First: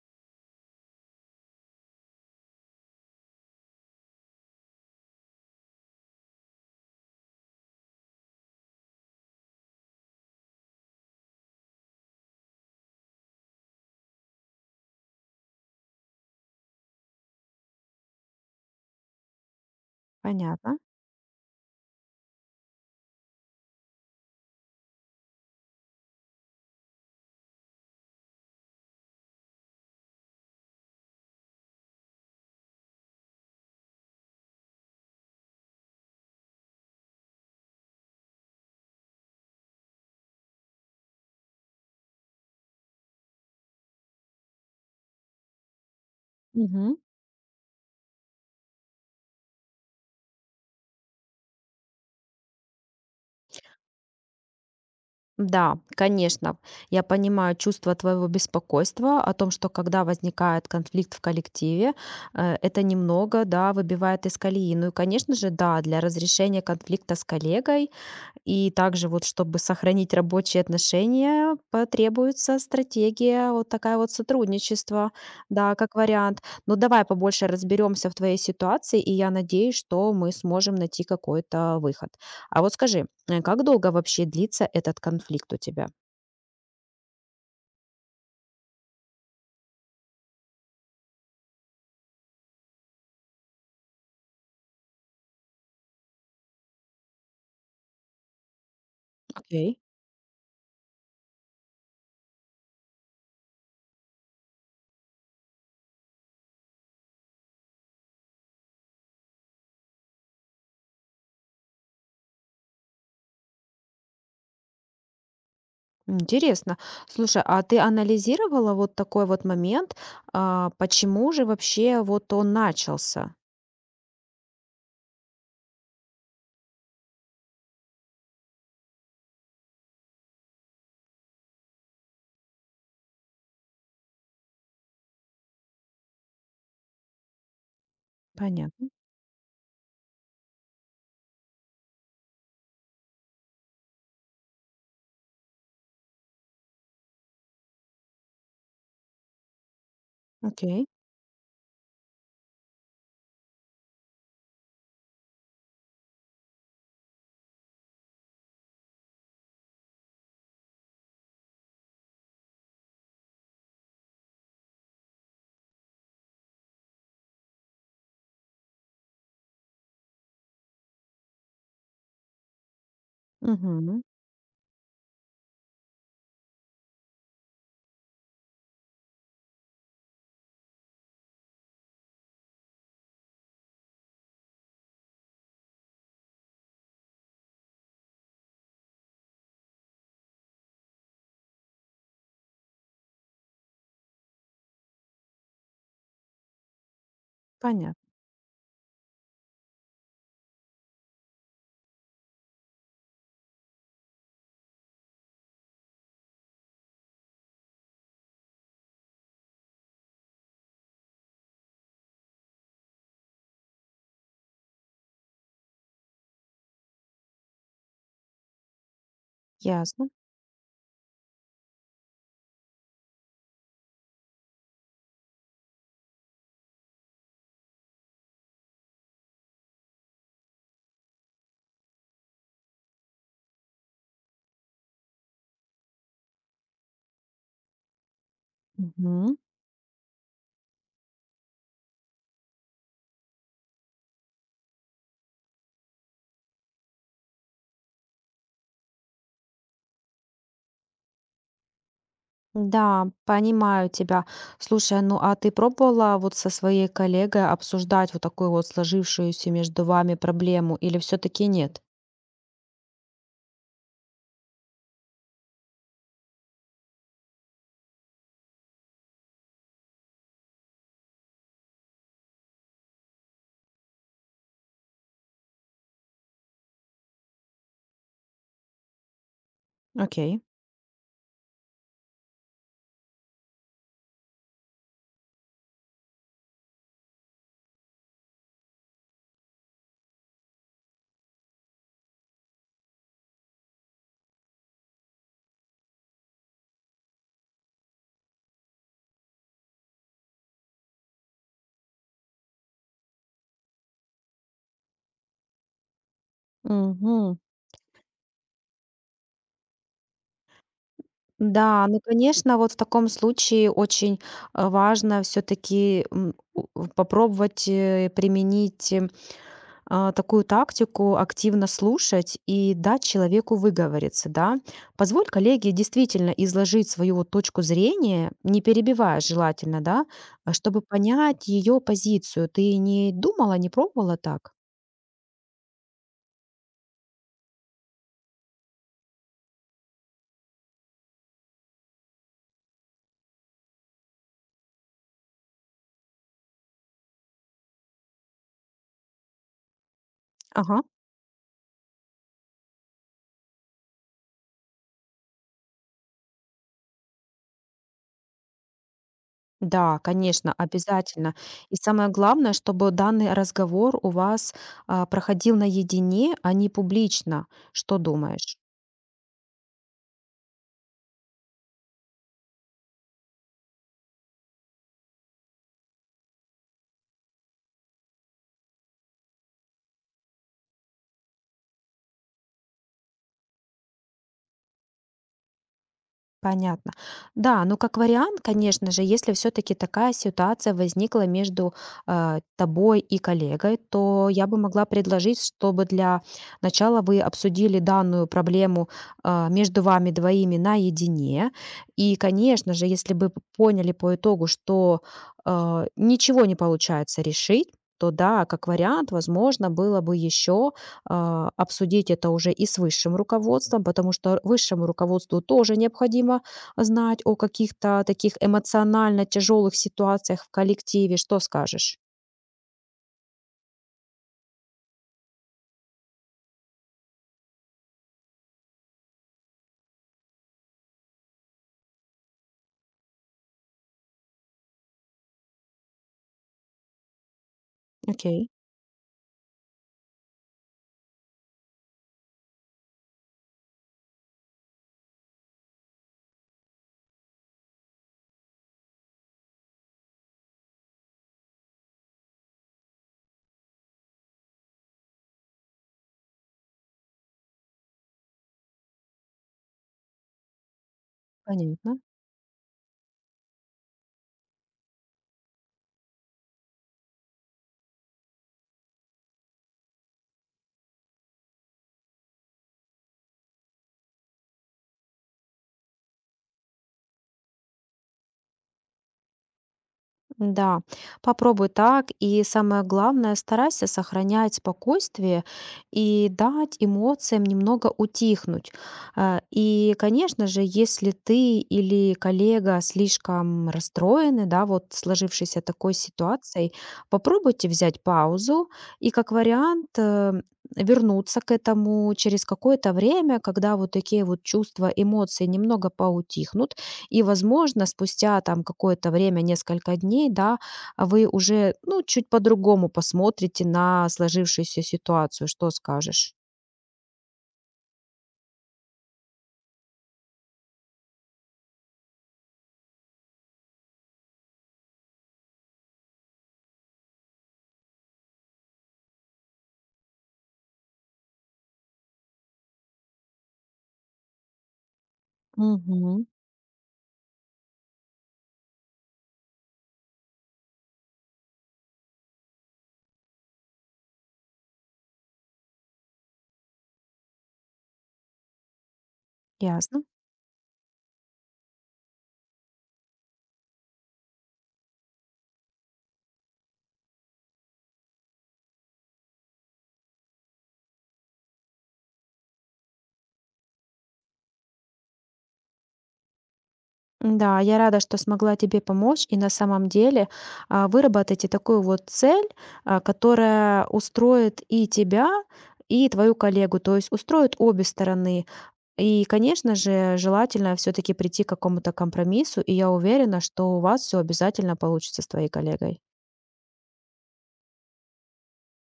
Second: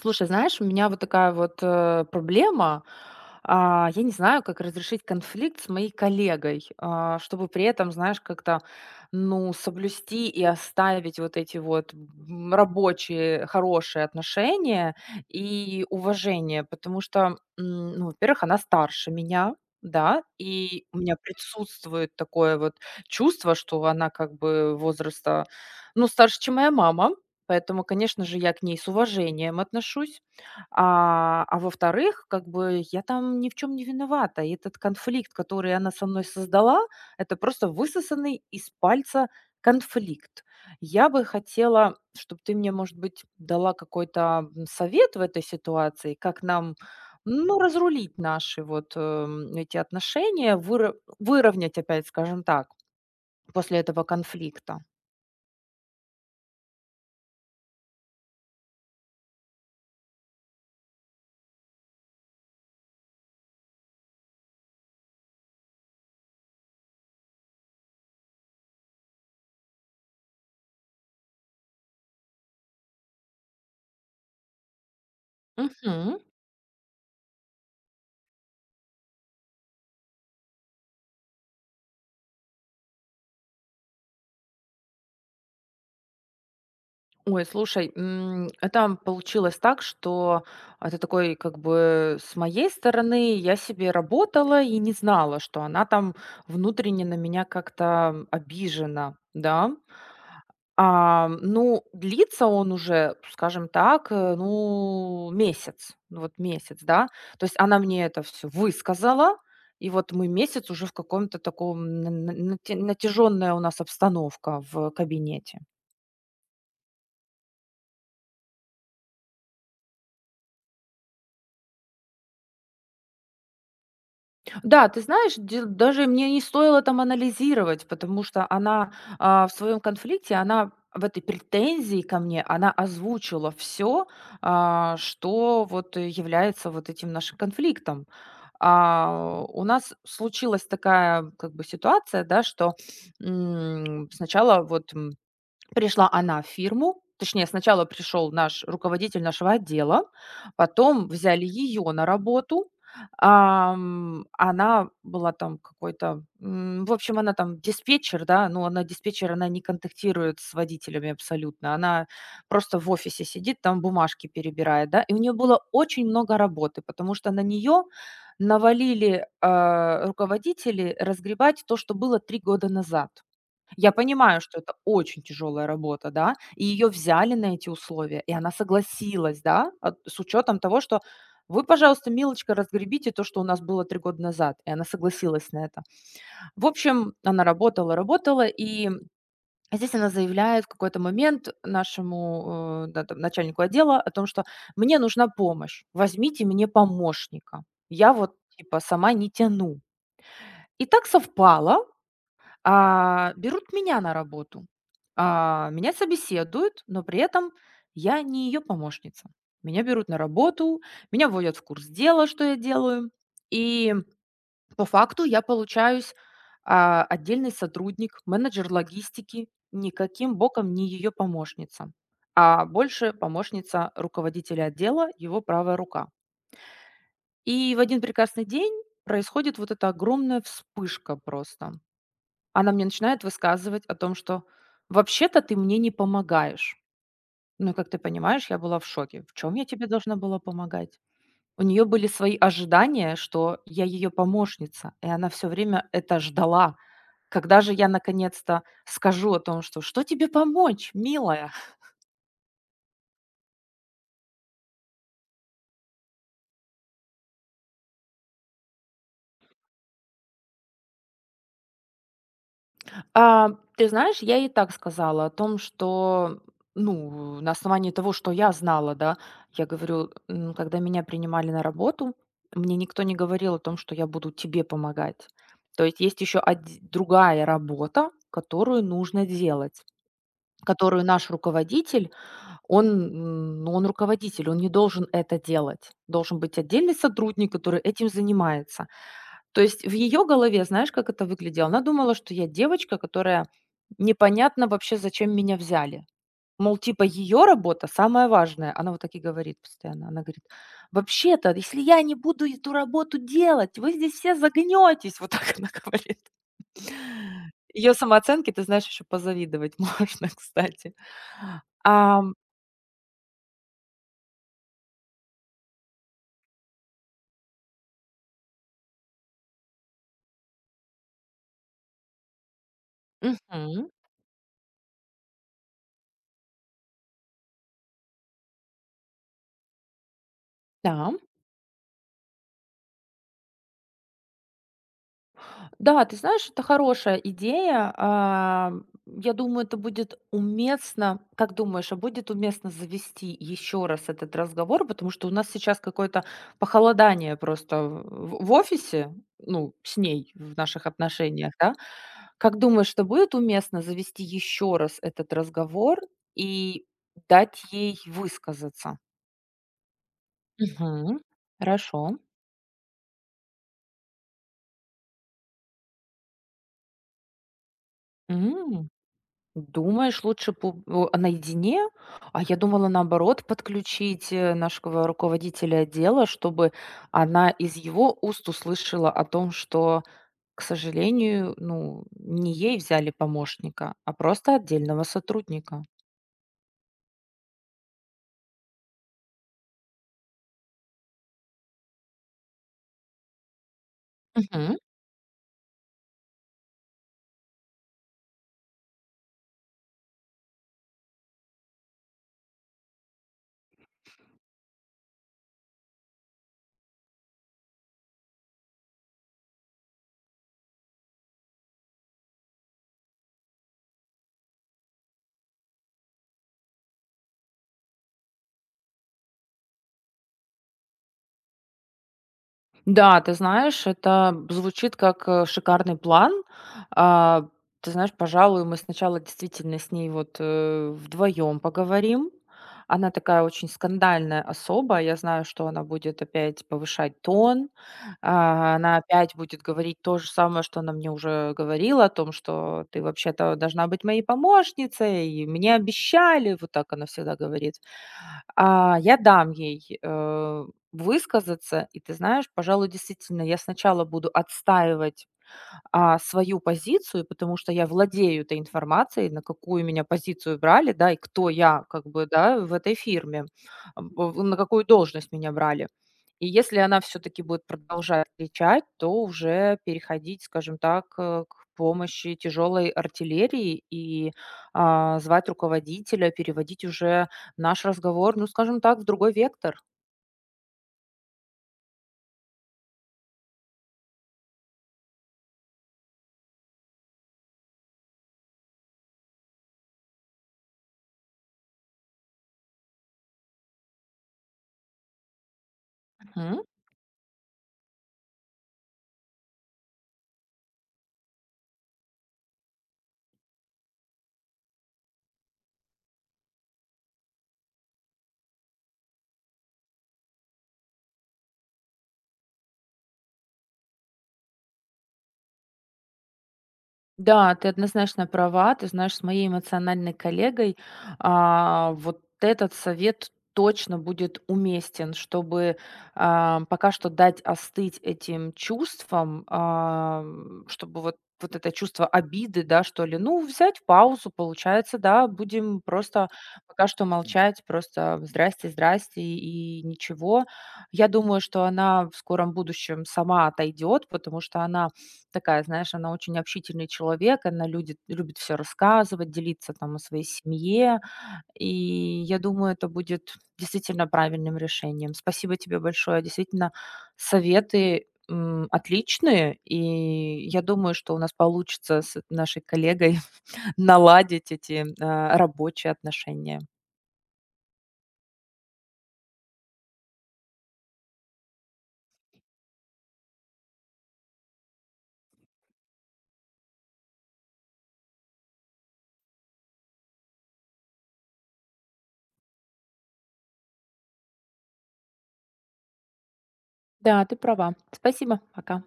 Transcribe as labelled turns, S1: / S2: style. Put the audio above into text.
S1: Слушай, знаешь, у меня вот такая вот проблема. Я не знаю, как разрешить конфликт с моей коллегой, чтобы при этом, знаешь, как-то, ну, соблюсти и оставить вот эти вот рабочие хорошие отношения и уважение, потому что, ну, во-первых, она старше меня, да,
S2: Понятно.
S1: и у меня присутствует такое вот чувство, что она как бы возраста, ну, старше, чем моя мама. Поэтому, конечно же, я к ней с уважением отношусь. А во-вторых, как бы я там ни в чем не виновата. И этот конфликт, который она со мной создала, это просто высосанный из пальца конфликт. Я бы хотела, чтобы ты мне, может быть, дала какой-то совет в этой ситуации, как нам,
S2: Мгм.
S1: ну, разрулить наши вот эти отношения, выровнять опять, скажем так, после этого конфликта.
S2: Да, конечно, я понимаю чувство твоего беспокойства о том, что когда возникает конфликт в коллективе, это немного, да, выбивает из колеи. Ну и, конечно же, да, для разрешения конфликта с коллегой и также вот, чтобы сохранить рабочие отношения, потребуется стратегия вот такая вот сотрудничество, да, как
S1: Мгм.
S2: вариант. Но давай побольше разберемся в твоей ситуации, и я надеюсь, что мы сможем найти какой-то выход. А вот скажи, как долго вообще длится этот конфликт у тебя?
S1: Ой, слушай, это получилось так, что это такой, как бы, с моей стороны, я себе работала и не знала, что она там внутренне на меня как-то обижена, да.
S2: Окей.
S1: Ну, длится он уже, скажем так, ну, месяц, ну, вот месяц, да. То есть она мне это все высказала, и вот мы месяц уже в каком-то таком натяжённая у нас обстановка в кабинете.
S2: Интересно. Слушай, а ты анализировала вот такой вот момент, почему же вообще вот он начался?
S1: Да, ты знаешь, даже мне не стоило там анализировать, потому что она в своем конфликте, она в этой претензии ко мне, она озвучила все, что вот является вот этим нашим конфликтом.
S2: Понятно.
S1: У нас случилась такая как бы ситуация, да, что сначала вот пришла она в фирму, точнее, сначала пришел наш руководитель нашего отдела,
S2: Окей.
S1: потом взяли ее на работу. Она была там какой-то, в общем, она там диспетчер, да, но она диспетчер, она не контактирует с водителями абсолютно, она просто в офисе сидит, там бумажки перебирает, да, и у нее было очень много работы, потому что на нее навалили руководители разгребать то, что было три года назад. Я
S2: Мгм.
S1: понимаю, что это очень тяжелая работа, да, и ее взяли на эти условия, и она согласилась, да, с учетом того, что вы, пожалуйста, милочка, разгребите то, что у нас было три года назад, и она согласилась на это. В общем, она работала, работала, и здесь она заявляет в какой-то момент нашему да, там, начальнику отдела о том, что мне нужна помощь, возьмите мне помощника,
S2: Понятно.
S1: я вот типа сама не тяну. И так совпало, берут меня на работу. Меня собеседуют, но при этом я не ее помощница. Меня берут на работу, меня вводят в курс дела, что я делаю. И по факту я получаюсь отдельный сотрудник, менеджер логистики,
S2: Ясно.
S1: никаким боком не ее помощница, а больше помощница руководителя отдела, его правая рука. И в один прекрасный день происходит вот эта огромная вспышка просто. Она мне начинает высказывать о том, что вообще-то ты мне не помогаешь. Ну, и как ты понимаешь, я была в шоке. В
S2: Мгм.
S1: чем я тебе должна была помогать? У нее были свои ожидания, что я ее помощница, и она все время это ждала. Когда же я наконец-то скажу о том, что что тебе помочь, милая?
S2: Да, понимаю тебя. Слушай, ну а ты пробовала вот со своей коллегой обсуждать вот такую вот сложившуюся между вами проблему или все-таки нет?
S1: А, Ты знаешь, я и так сказала о том, что, ну, на основании того, что я знала, да, я говорю, когда меня принимали на работу, мне никто не говорил о том, что я буду тебе помогать. То есть есть еще другая работа, которую нужно делать,
S2: Окей.
S1: которую наш руководитель, он, ну, он руководитель, он не должен это делать. Должен быть отдельный сотрудник, который этим занимается. То есть в ее голове, знаешь, как это выглядело? Она думала, что я девочка, которая непонятно вообще, зачем меня взяли. Мол, типа ее работа самая важная. Она вот так и говорит постоянно. Она говорит: "Вообще-то, если я не буду эту работу делать, вы здесь все загнётесь". Вот так она говорит.
S2: Мгм.
S1: Ее самооценке, ты знаешь, еще позавидовать можно, кстати.
S2: Да, ну,
S1: А,
S2: конечно, вот в таком случае очень важно все-таки попробовать такую тактику активно слушать и дать человеку
S1: мгм,
S2: выговориться, да. Позволь коллеге действительно изложить свою вот точку зрения, не перебивая желательно, да, а чтобы
S1: да.
S2: понять ее позицию. Ты не думала, не пробовала так?
S1: Да, ты знаешь, это хорошая идея. Я думаю, это будет уместно. Как думаешь, а будет уместно завести еще раз этот разговор? Потому что у нас сейчас какое-то похолодание просто в офисе, ну, с ней в
S2: Ага.
S1: наших отношениях, да? Как думаешь, что будет уместно завести еще раз этот разговор и дать ей высказаться?
S2: Да, конечно,
S1: Мгм.
S2: обязательно. И самое
S1: Хорошо.
S2: главное, чтобы данный разговор у вас проходил наедине, а не публично. Что думаешь?
S1: Думаешь, лучше пу о, а наедине? А я думала, наоборот, подключить, нашего руководителя отдела, чтобы она из его уст услышала о том, что, к сожалению, ну, не ей взяли помощника, а просто отдельного сотрудника.
S2: Понятно. Да, ну, как вариант, конечно же, если все таки такая ситуация возникла между, тобой и коллегой, то я бы могла предложить, чтобы для начала вы обсудили данную проблему, между вами двоими наедине. И, конечно же, если бы п поняли по итогу, что, ничего не получается решить, то да, как вариант, возможно, было бы еще, обсудить это уже и с высшим руководством, потому что высшему руководству тоже необходимо знать о каких-то таких эмоционально тяжелых ситуациях в коллективе. Что скажешь?
S1: Да, ты знаешь, это звучит как, шикарный план. А, Ты знаешь, пожалуй, мы сначала действительно с ней вот, вдвоем поговорим. Она такая очень скандальная особа. Я знаю, что она будет опять повышать тон.
S2: Окей,
S1: Она опять будет говорить то же самое, что она мне уже говорила, о том, что ты вообще-то должна быть моей помощницей, и мне обещали. Вот так она всегда говорит. Я дам ей, высказаться. И ты знаешь, пожалуй, действительно, я сначала буду отстаивать, свою позицию, потому что я владею этой информацией, на какую меня позицию брали, да, и кто я,
S2: понятно.
S1: как бы, да, в этой фирме, ам, в на какую должность меня брали. И если она все-таки будет продолжать кричать, то уже переходить, скажем так, к помощи тяжелой артиллерии и звать руководителя, переводить уже наш разговор, ну, скажем так, в другой вектор.
S2: Да, попробуй так. И самое главное, старайся сохранять спокойствие и дать эмоциям немного утихнуть. И, конечно же, если ты или коллега слишком расстроены, да, вот сложившейся такой
S1: Мгм.
S2: ситуацией, попробуйте взять паузу и, как вариант, вернуться к этому через какое-то время, когда вот такие вот чувства, эмоции немного поутихнут, и, возможно, спустя там какое-то время, несколько дней, да, а вы уже, ну, чуть по-другому посмотрите на сложившуюся ситуацию. Что скажешь?
S1: Да, ты однозначно права. Ты знаешь, с моей эмоциональной коллегой, вот этот совет точно будет уместен, чтобы, пока что дать остыть этим чувствам, чтобы вот вот это чувство обиды, да, что ли, ну, взять паузу, получается, да, будем
S2: Мгм.
S1: просто пока что молчать, просто здрасте, здрасте и ничего. Я думаю, что она в скором будущем сама отойдет, потому что она такая, знаешь, она очень общительный человек, она людит любит все рассказывать, делиться там о
S2: Ясно.
S1: своей семье. И я думаю, это будет действительно правильным решением. Спасибо тебе большое. Действительно, советы, отличные. И я думаю, что у нас получится с нашей коллегой наладить эти, рабочие отношения.
S2: Да, я рада, что смогла тебе помочь. И на самом деле выработайте такую вот цель, которая устроит и тебя, и твою коллегу, то есть устроит обе стороны. И, конечно же, желательно все-таки прийти к какому-то компромиссу, и я уверена, что у вас все обязательно получится с твоей коллегой.
S1: Да, ты права. Спасибо. Пока.